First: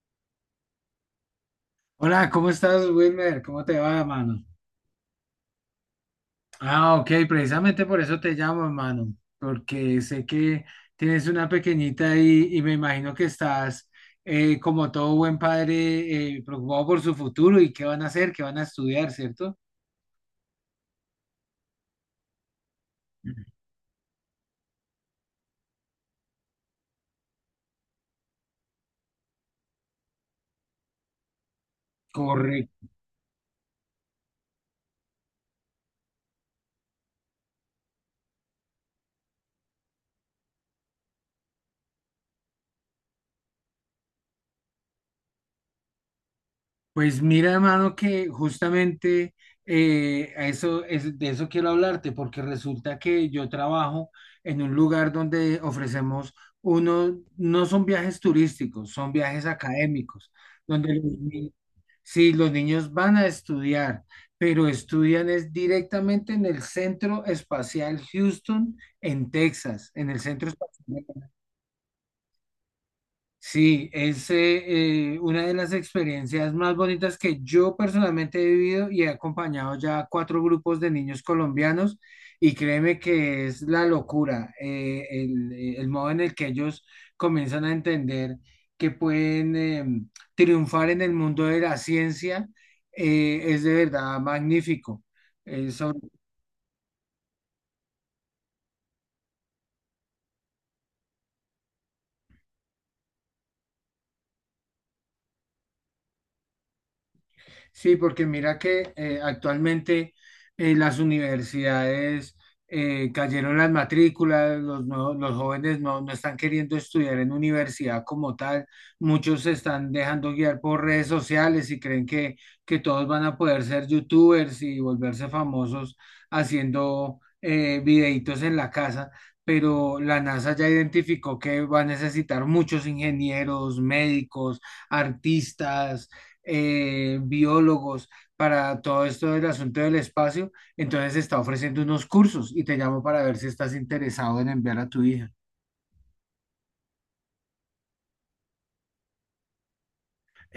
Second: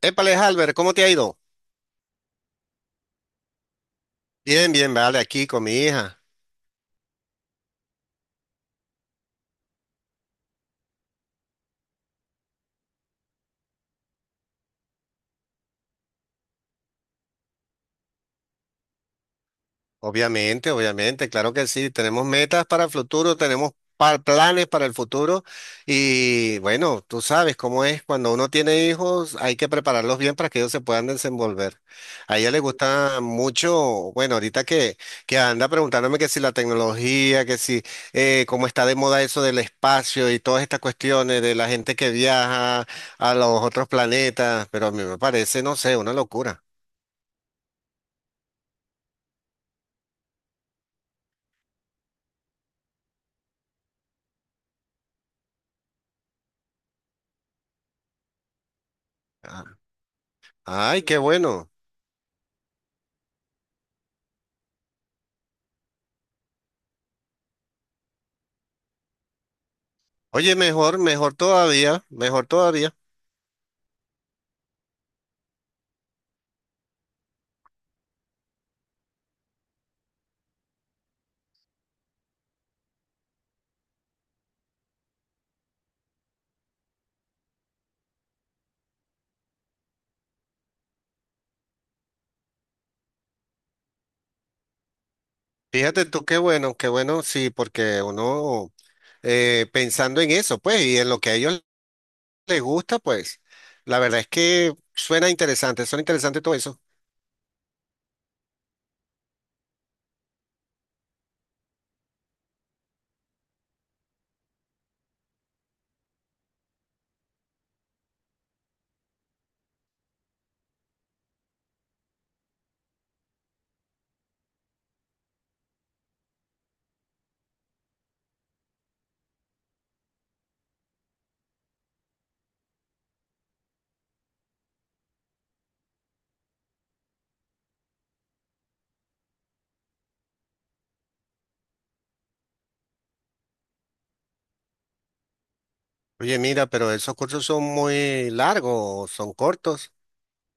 Épale, Albert, ¿cómo te ha ido? Hola, ¿cómo estás, Wilmer? ¿Cómo te va, mano? Bien, bien, vale, aquí con mi hija. Ah, ok, precisamente por eso te llamo, mano, porque sé que tienes una pequeñita ahí y me imagino que estás, como todo buen padre, preocupado por su futuro y qué van a hacer, qué van a estudiar, ¿cierto? Obviamente, obviamente, claro que sí. Tenemos metas para el futuro, tenemos planes para el futuro. Y bueno, tú sabes cómo es, cuando uno tiene hijos hay que prepararlos bien para que ellos se puedan desenvolver. A ella le Correcto. gusta mucho, bueno, ahorita que anda preguntándome que si la tecnología, que si cómo está de moda eso del espacio y todas estas cuestiones de la gente que viaja a los otros planetas, pero a mí me parece, no sé, una locura. Pues mira, hermano, que justamente de eso quiero hablarte, porque resulta que yo trabajo en un lugar donde ofrecemos unos, no son viajes turísticos, son viajes Ah, académicos, donde ay, los, qué ni- bueno. sí, los niños van a estudiar, pero estudian es directamente en el Centro Espacial Houston, en Texas, en el Centro Oye, mejor, Espacial. mejor todavía, mejor todavía. Sí, es una de las experiencias más bonitas que yo personalmente he vivido y he acompañado ya a cuatro grupos de niños colombianos y créeme que es la locura, el modo en el que ellos comienzan a entender que pueden triunfar en el mundo de la ciencia, es de verdad magnífico. Sobre Fíjate tú qué bueno, sí, porque uno, pensando en eso, pues, y en lo que a ellos les gusta, pues, la verdad es que suena interesante todo eso. Sí, porque mira que actualmente las universidades cayeron las matrículas, los jóvenes no, no están queriendo estudiar en universidad como tal, muchos se están dejando guiar por redes sociales y creen que todos van a poder ser youtubers y volverse famosos haciendo videitos en la casa. Pero la NASA ya identificó que va a necesitar muchos ingenieros, médicos, artistas, biólogos para todo esto del asunto del espacio, entonces está ofreciendo unos cursos y te llamo para ver si estás interesado en enviar a tu hija. Oye, mira, pero ¿esos cursos son muy largos, son cortos?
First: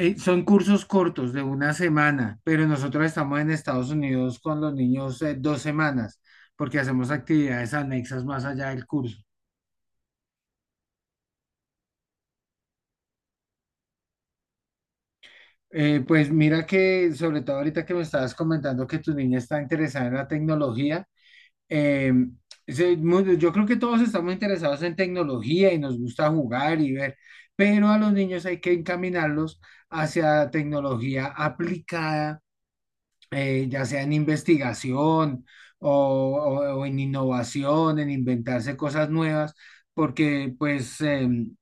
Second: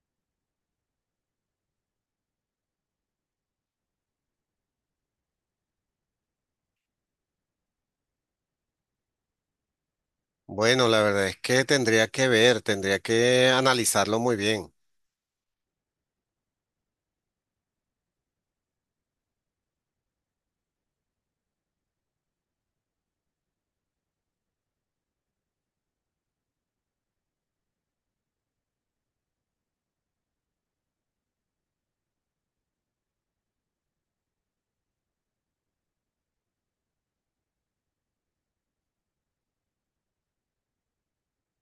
Son cursos cortos de una semana, pero nosotros estamos en Estados Unidos con los niños 2 semanas, porque hacemos actividades anexas más allá del curso. Bueno, la verdad es que tendría que ver, tendría que analizarlo muy bien. Pues mira que sobre todo ahorita que me estabas comentando que tu niña está interesada en la tecnología. Eh, yo creo que todos estamos interesados en tecnología y nos gusta jugar y ver, pero a los niños hay que encaminarlos hacia tecnología aplicada, ya sea en investigación o, o en innovación, en inventarse cosas nuevas, porque pues,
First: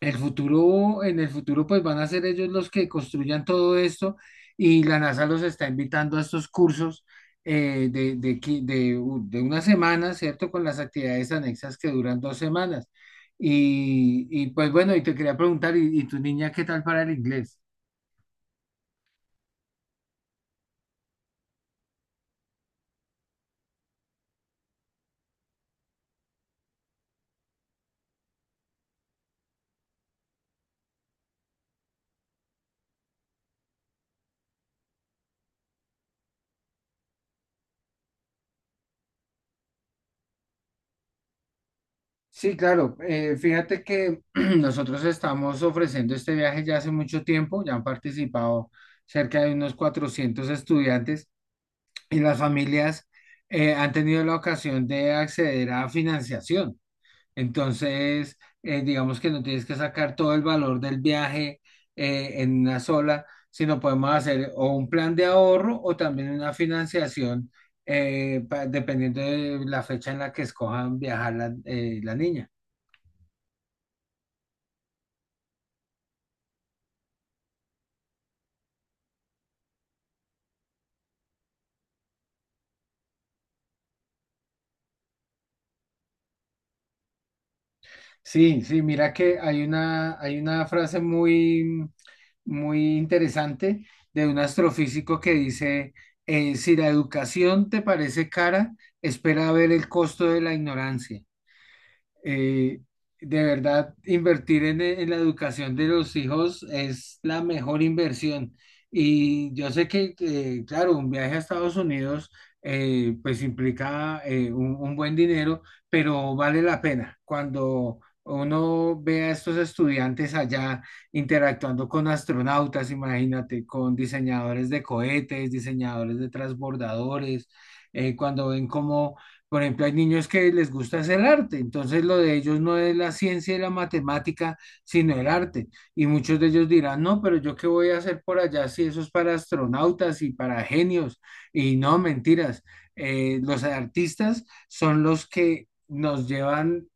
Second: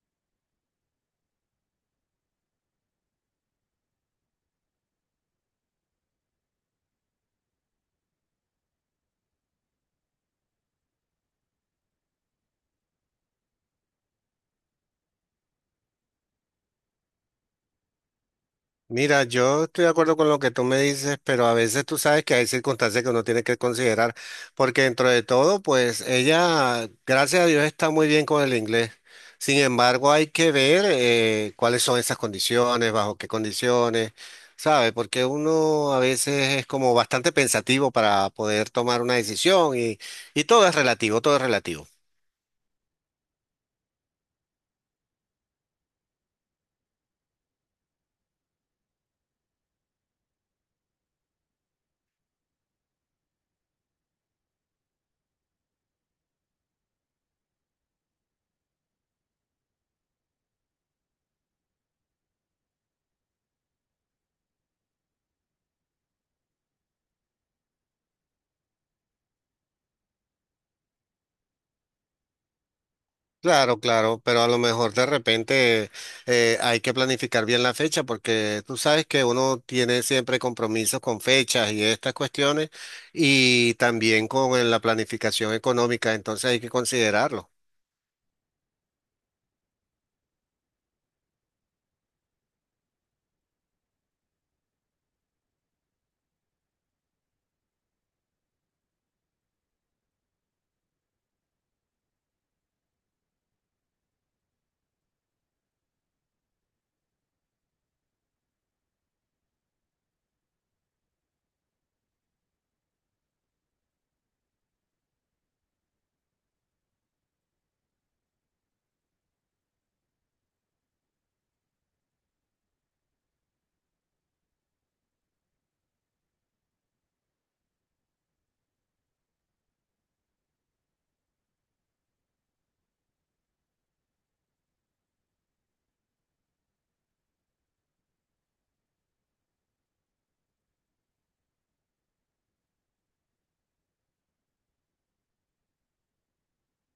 en el futuro, pues van a ser ellos los que construyan todo esto y la NASA los está invitando a estos cursos de, qui- de u- de una semana, ¿cierto? Con las actividades anexas que duran 2 semanas. Y, pues bueno, y te quería preguntar, ¿y tu niña qué tal para el inglés? Mira, yo estoy de acuerdo con lo que tú me dices, pero a veces tú sabes que hay circunstancias que uno tiene que considerar, porque dentro de todo, pues ella, gracias a Dios, está muy bien con el inglés. Sin embargo, hay que ver cuáles son esas condiciones, bajo qué condiciones, ¿sabes? Porque uno a veces es como bastante pensativo para poder tomar una decisión y todo es relativo, todo es relativo. Sí, claro. Fíjate que nosotros estamos ofreciendo este viaje ya hace mucho tiempo, ya han participado cerca de unos 400 estudiantes. Y las familias han tenido la ocasión de acceder a financiación. Entonces, digamos que no tienes que sacar todo el valor del viaje en una sola, sino podemos hacer o un plan de ahorro o también una financiación, dependiendo de la fecha en la que escojan viajar la niña. Claro, claro, pero a lo mejor de repente, hay que planificar bien la fecha porque tú sabes que uno tiene siempre compromisos con fechas y estas cuestiones, y también con la planificación económica, entonces hay que considerarlo. Sí, sí, mira que hay una frase muy, muy interesante de un astrofísico que dice, si la educación te parece cara, espera a ver el costo de la ignorancia. eh, de verdad, invertir en la educación de los hijos es la mejor inversión. Y yo sé que, claro, un viaje a Estados Unidos pues implica un buen dinero, pero vale la pena. Cuando uno ve a estos estudiantes allá interactuando con astronautas, imagínate, con diseñadores de cohetes, diseñadores de transbordadores, cuando ven cómo, por ejemplo, hay niños que les gusta hacer arte, entonces lo de ellos no es la ciencia y la matemática, sino el arte. Y muchos de ellos dirán, no, pero yo qué voy a hacer por allá si eso es para astronautas y para genios. Y no, mentiras. Los artistas son los que nos llevan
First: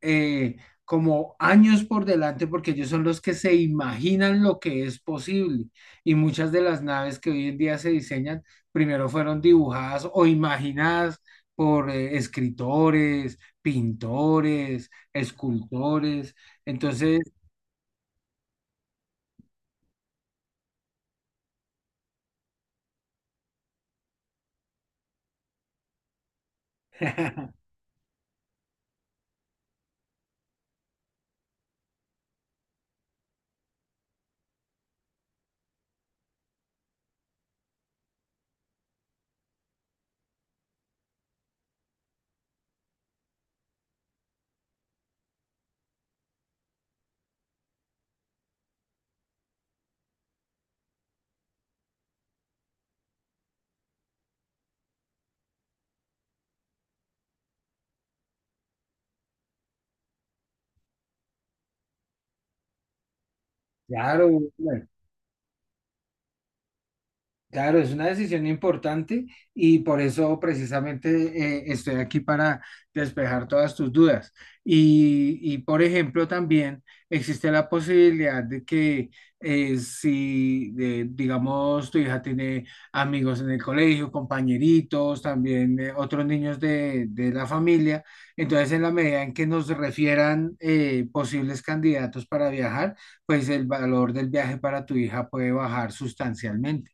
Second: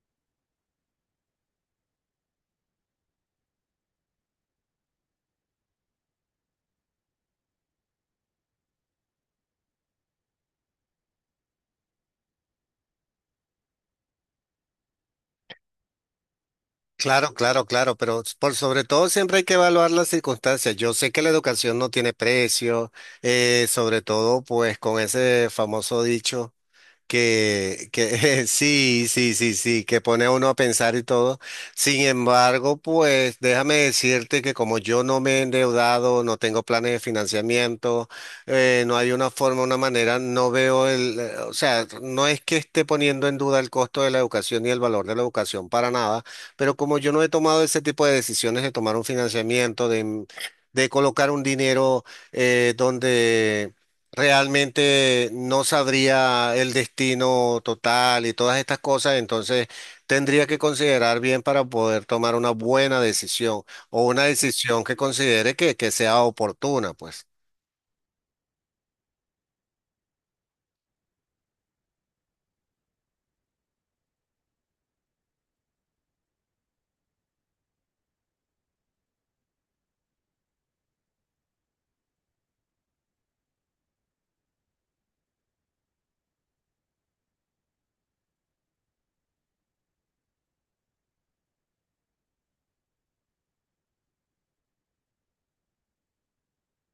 eh, como años por delante porque ellos son los que se imaginan lo que es posible. Y muchas de las naves que hoy en día se diseñan primero fueron dibujadas o imaginadas por escritores, pintores, escultores. Entonces. Claro, claro, claro, pero por sobre todo siempre hay que evaluar las circunstancias. Yo sé que la educación no tiene precio, sobre todo pues con ese famoso dicho. Que sí, sí, sí, sí, que pone a uno a pensar y todo. Sin embargo, pues déjame decirte que como yo no me he endeudado, no tengo planes de financiamiento, no hay una forma, una manera, no veo el, o sea, no es que esté poniendo en duda el costo de la educación y el valor de la educación para nada, pero como yo no he tomado ese tipo de decisiones de tomar un financiamiento, de colocar un dinero donde realmente no sabría el destino total y todas estas cosas, entonces tendría que considerar bien para poder tomar una buena decisión, o una Claro, decisión bueno, que considere que sea oportuna, pues. claro, es una decisión importante y por eso precisamente estoy aquí para despejar todas tus dudas. Y, por ejemplo, también existe la posibilidad de que si, digamos, tu hija tiene amigos en el colegio, compañeritos, también otros niños de la familia, entonces en la medida en que nos refieran posibles candidatos para viajar, pues el valor del viaje para tu hija puede bajar sustancialmente.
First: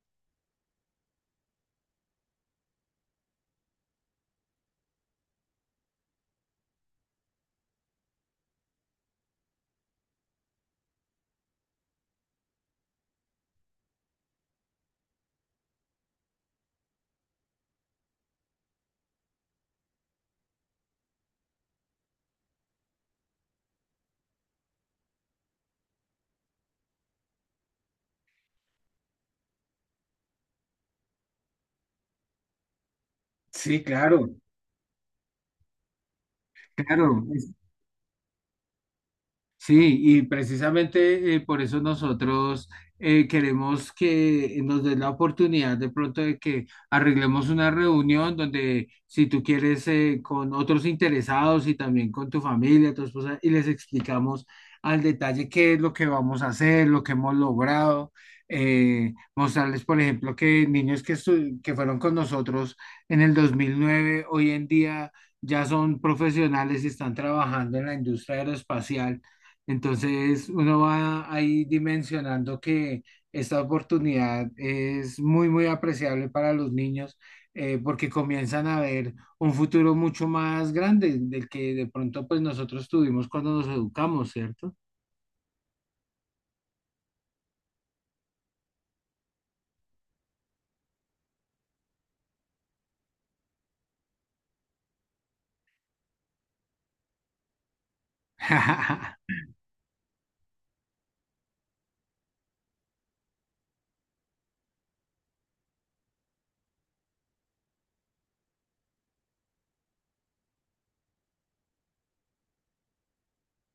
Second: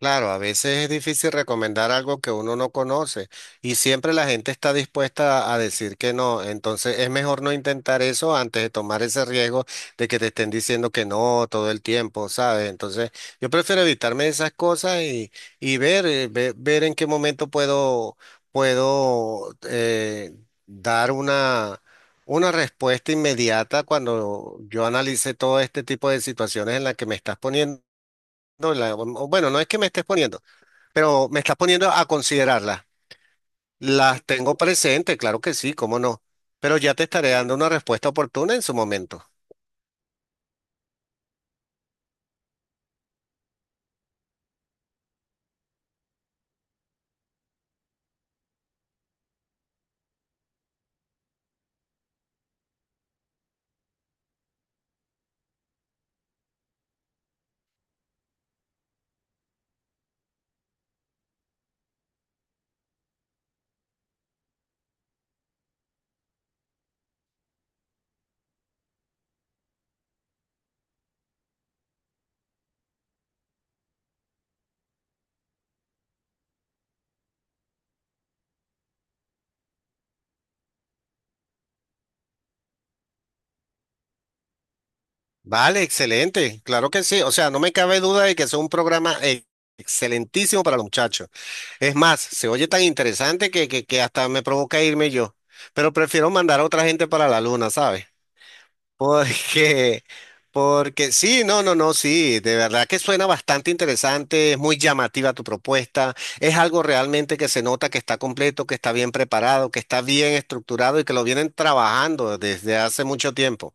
Claro, a veces es difícil recomendar algo que uno no conoce y siempre la gente está dispuesta a decir que no. Entonces es mejor no intentar eso antes de tomar ese riesgo de que te estén diciendo que no todo el tiempo, ¿sabes? Entonces yo prefiero evitarme esas cosas y ver, ver, en qué momento puedo, puedo dar una respuesta inmediata cuando yo analice todo este tipo de situaciones en las que me estás poniendo. O bueno, no es que me estés poniendo. Pero me estás poniendo a considerarlas. Sí, Las claro, tengo presente, claro que sí, cómo no. Pero ya te claro. estaré dando una respuesta oportuna en su momento. Sí, y precisamente por eso nosotros queremos que nos den la oportunidad de pronto de que arreglemos una reunión donde si tú quieres con otros interesados y también con tu familia, tu esposa, y les explicamos al detalle qué es lo que vamos a hacer, lo que hemos logrado, mostrarles, por ejemplo, que niños que fueron con nosotros en el 2009 hoy en día ya son profesionales y están trabajando en la industria aeroespacial, entonces uno va ahí dimensionando que esta oportunidad es muy, muy apreciable para los niños, porque comienzan a ver un futuro mucho más grande del que de pronto pues nosotros tuvimos cuando nos educamos, ¿cierto? Vale, excelente, claro que sí. O sea, no me cabe duda de que es un programa excelentísimo para los muchachos. Es más, se oye tan interesante que hasta me provoca irme yo. Pero prefiero mandar a otra gente para la luna, ¿sabes? Porque, porque sí, no, no, no, sí, de verdad que suena bastante interesante, es muy llamativa tu propuesta, es algo realmente que se nota que está completo, que está bien preparado, que está bien estructurado y que lo vienen trabajando desde hace mucho tiempo.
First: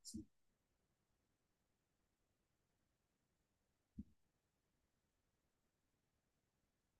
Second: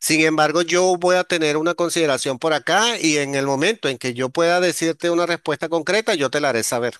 Sin embargo, yo voy a tener una consideración por acá y en el momento en que yo pueda decirte una respuesta concreta, yo te la haré saber.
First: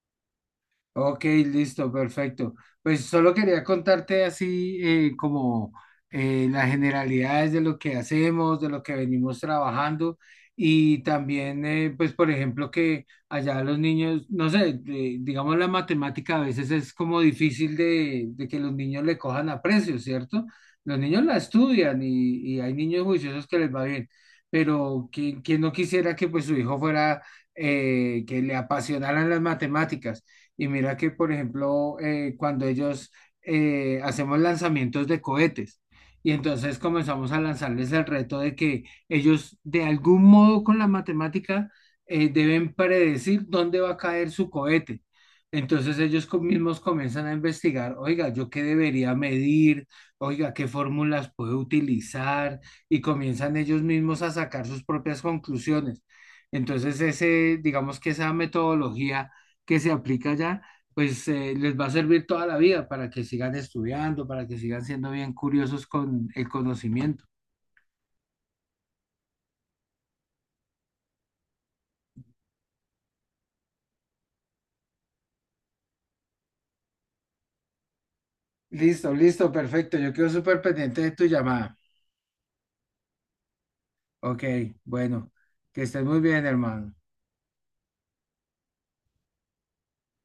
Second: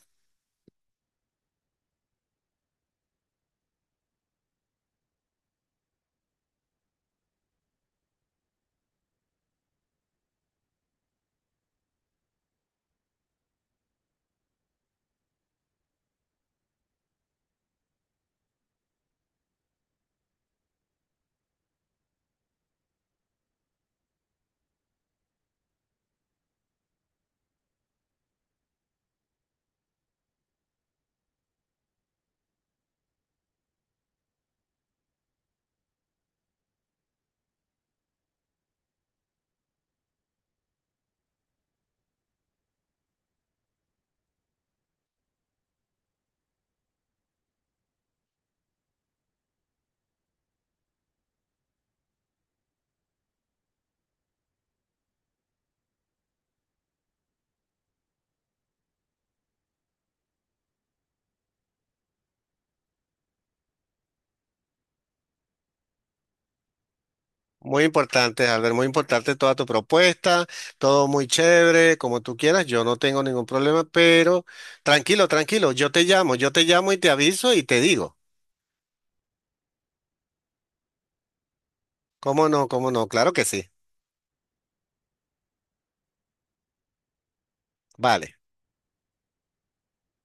Ok, listo, perfecto. Pues solo quería contarte así como las generalidades de lo que hacemos, de lo que venimos trabajando y también, pues por ejemplo, que allá los niños, no sé, digamos la matemática a veces es como difícil de que los niños le cojan aprecio, ¿cierto? Los niños la estudian y hay niños juiciosos que les va bien, pero ¿quién no quisiera que pues su hijo fuera, que le apasionaran las matemáticas? Y mira que, por ejemplo, cuando ellos hacemos lanzamientos de cohetes, y entonces comenzamos a lanzarles el reto de que ellos, de algún modo con la matemática, deben predecir dónde va a caer su cohete. Entonces ellos mismos comienzan a investigar, oiga, ¿yo qué debería medir? Oiga, ¿qué fórmulas puedo utilizar? Y comienzan ellos mismos a sacar sus propias conclusiones. Entonces ese, digamos que esa metodología que se aplica allá, pues les va a servir toda la vida para que sigan estudiando, para que sigan siendo bien curiosos con el conocimiento. Muy importante, Albert, muy importante toda tu propuesta, todo muy chévere, como tú quieras, yo no tengo ningún problema, pero tranquilo, tranquilo, yo te llamo y te aviso y te digo. Listo, listo, perfecto. Yo quedo súper pendiente de tu llamada. ¿Cómo no? ¿Cómo no? Claro que sí. Ok, bueno, que estés muy bien, hermano. Vale.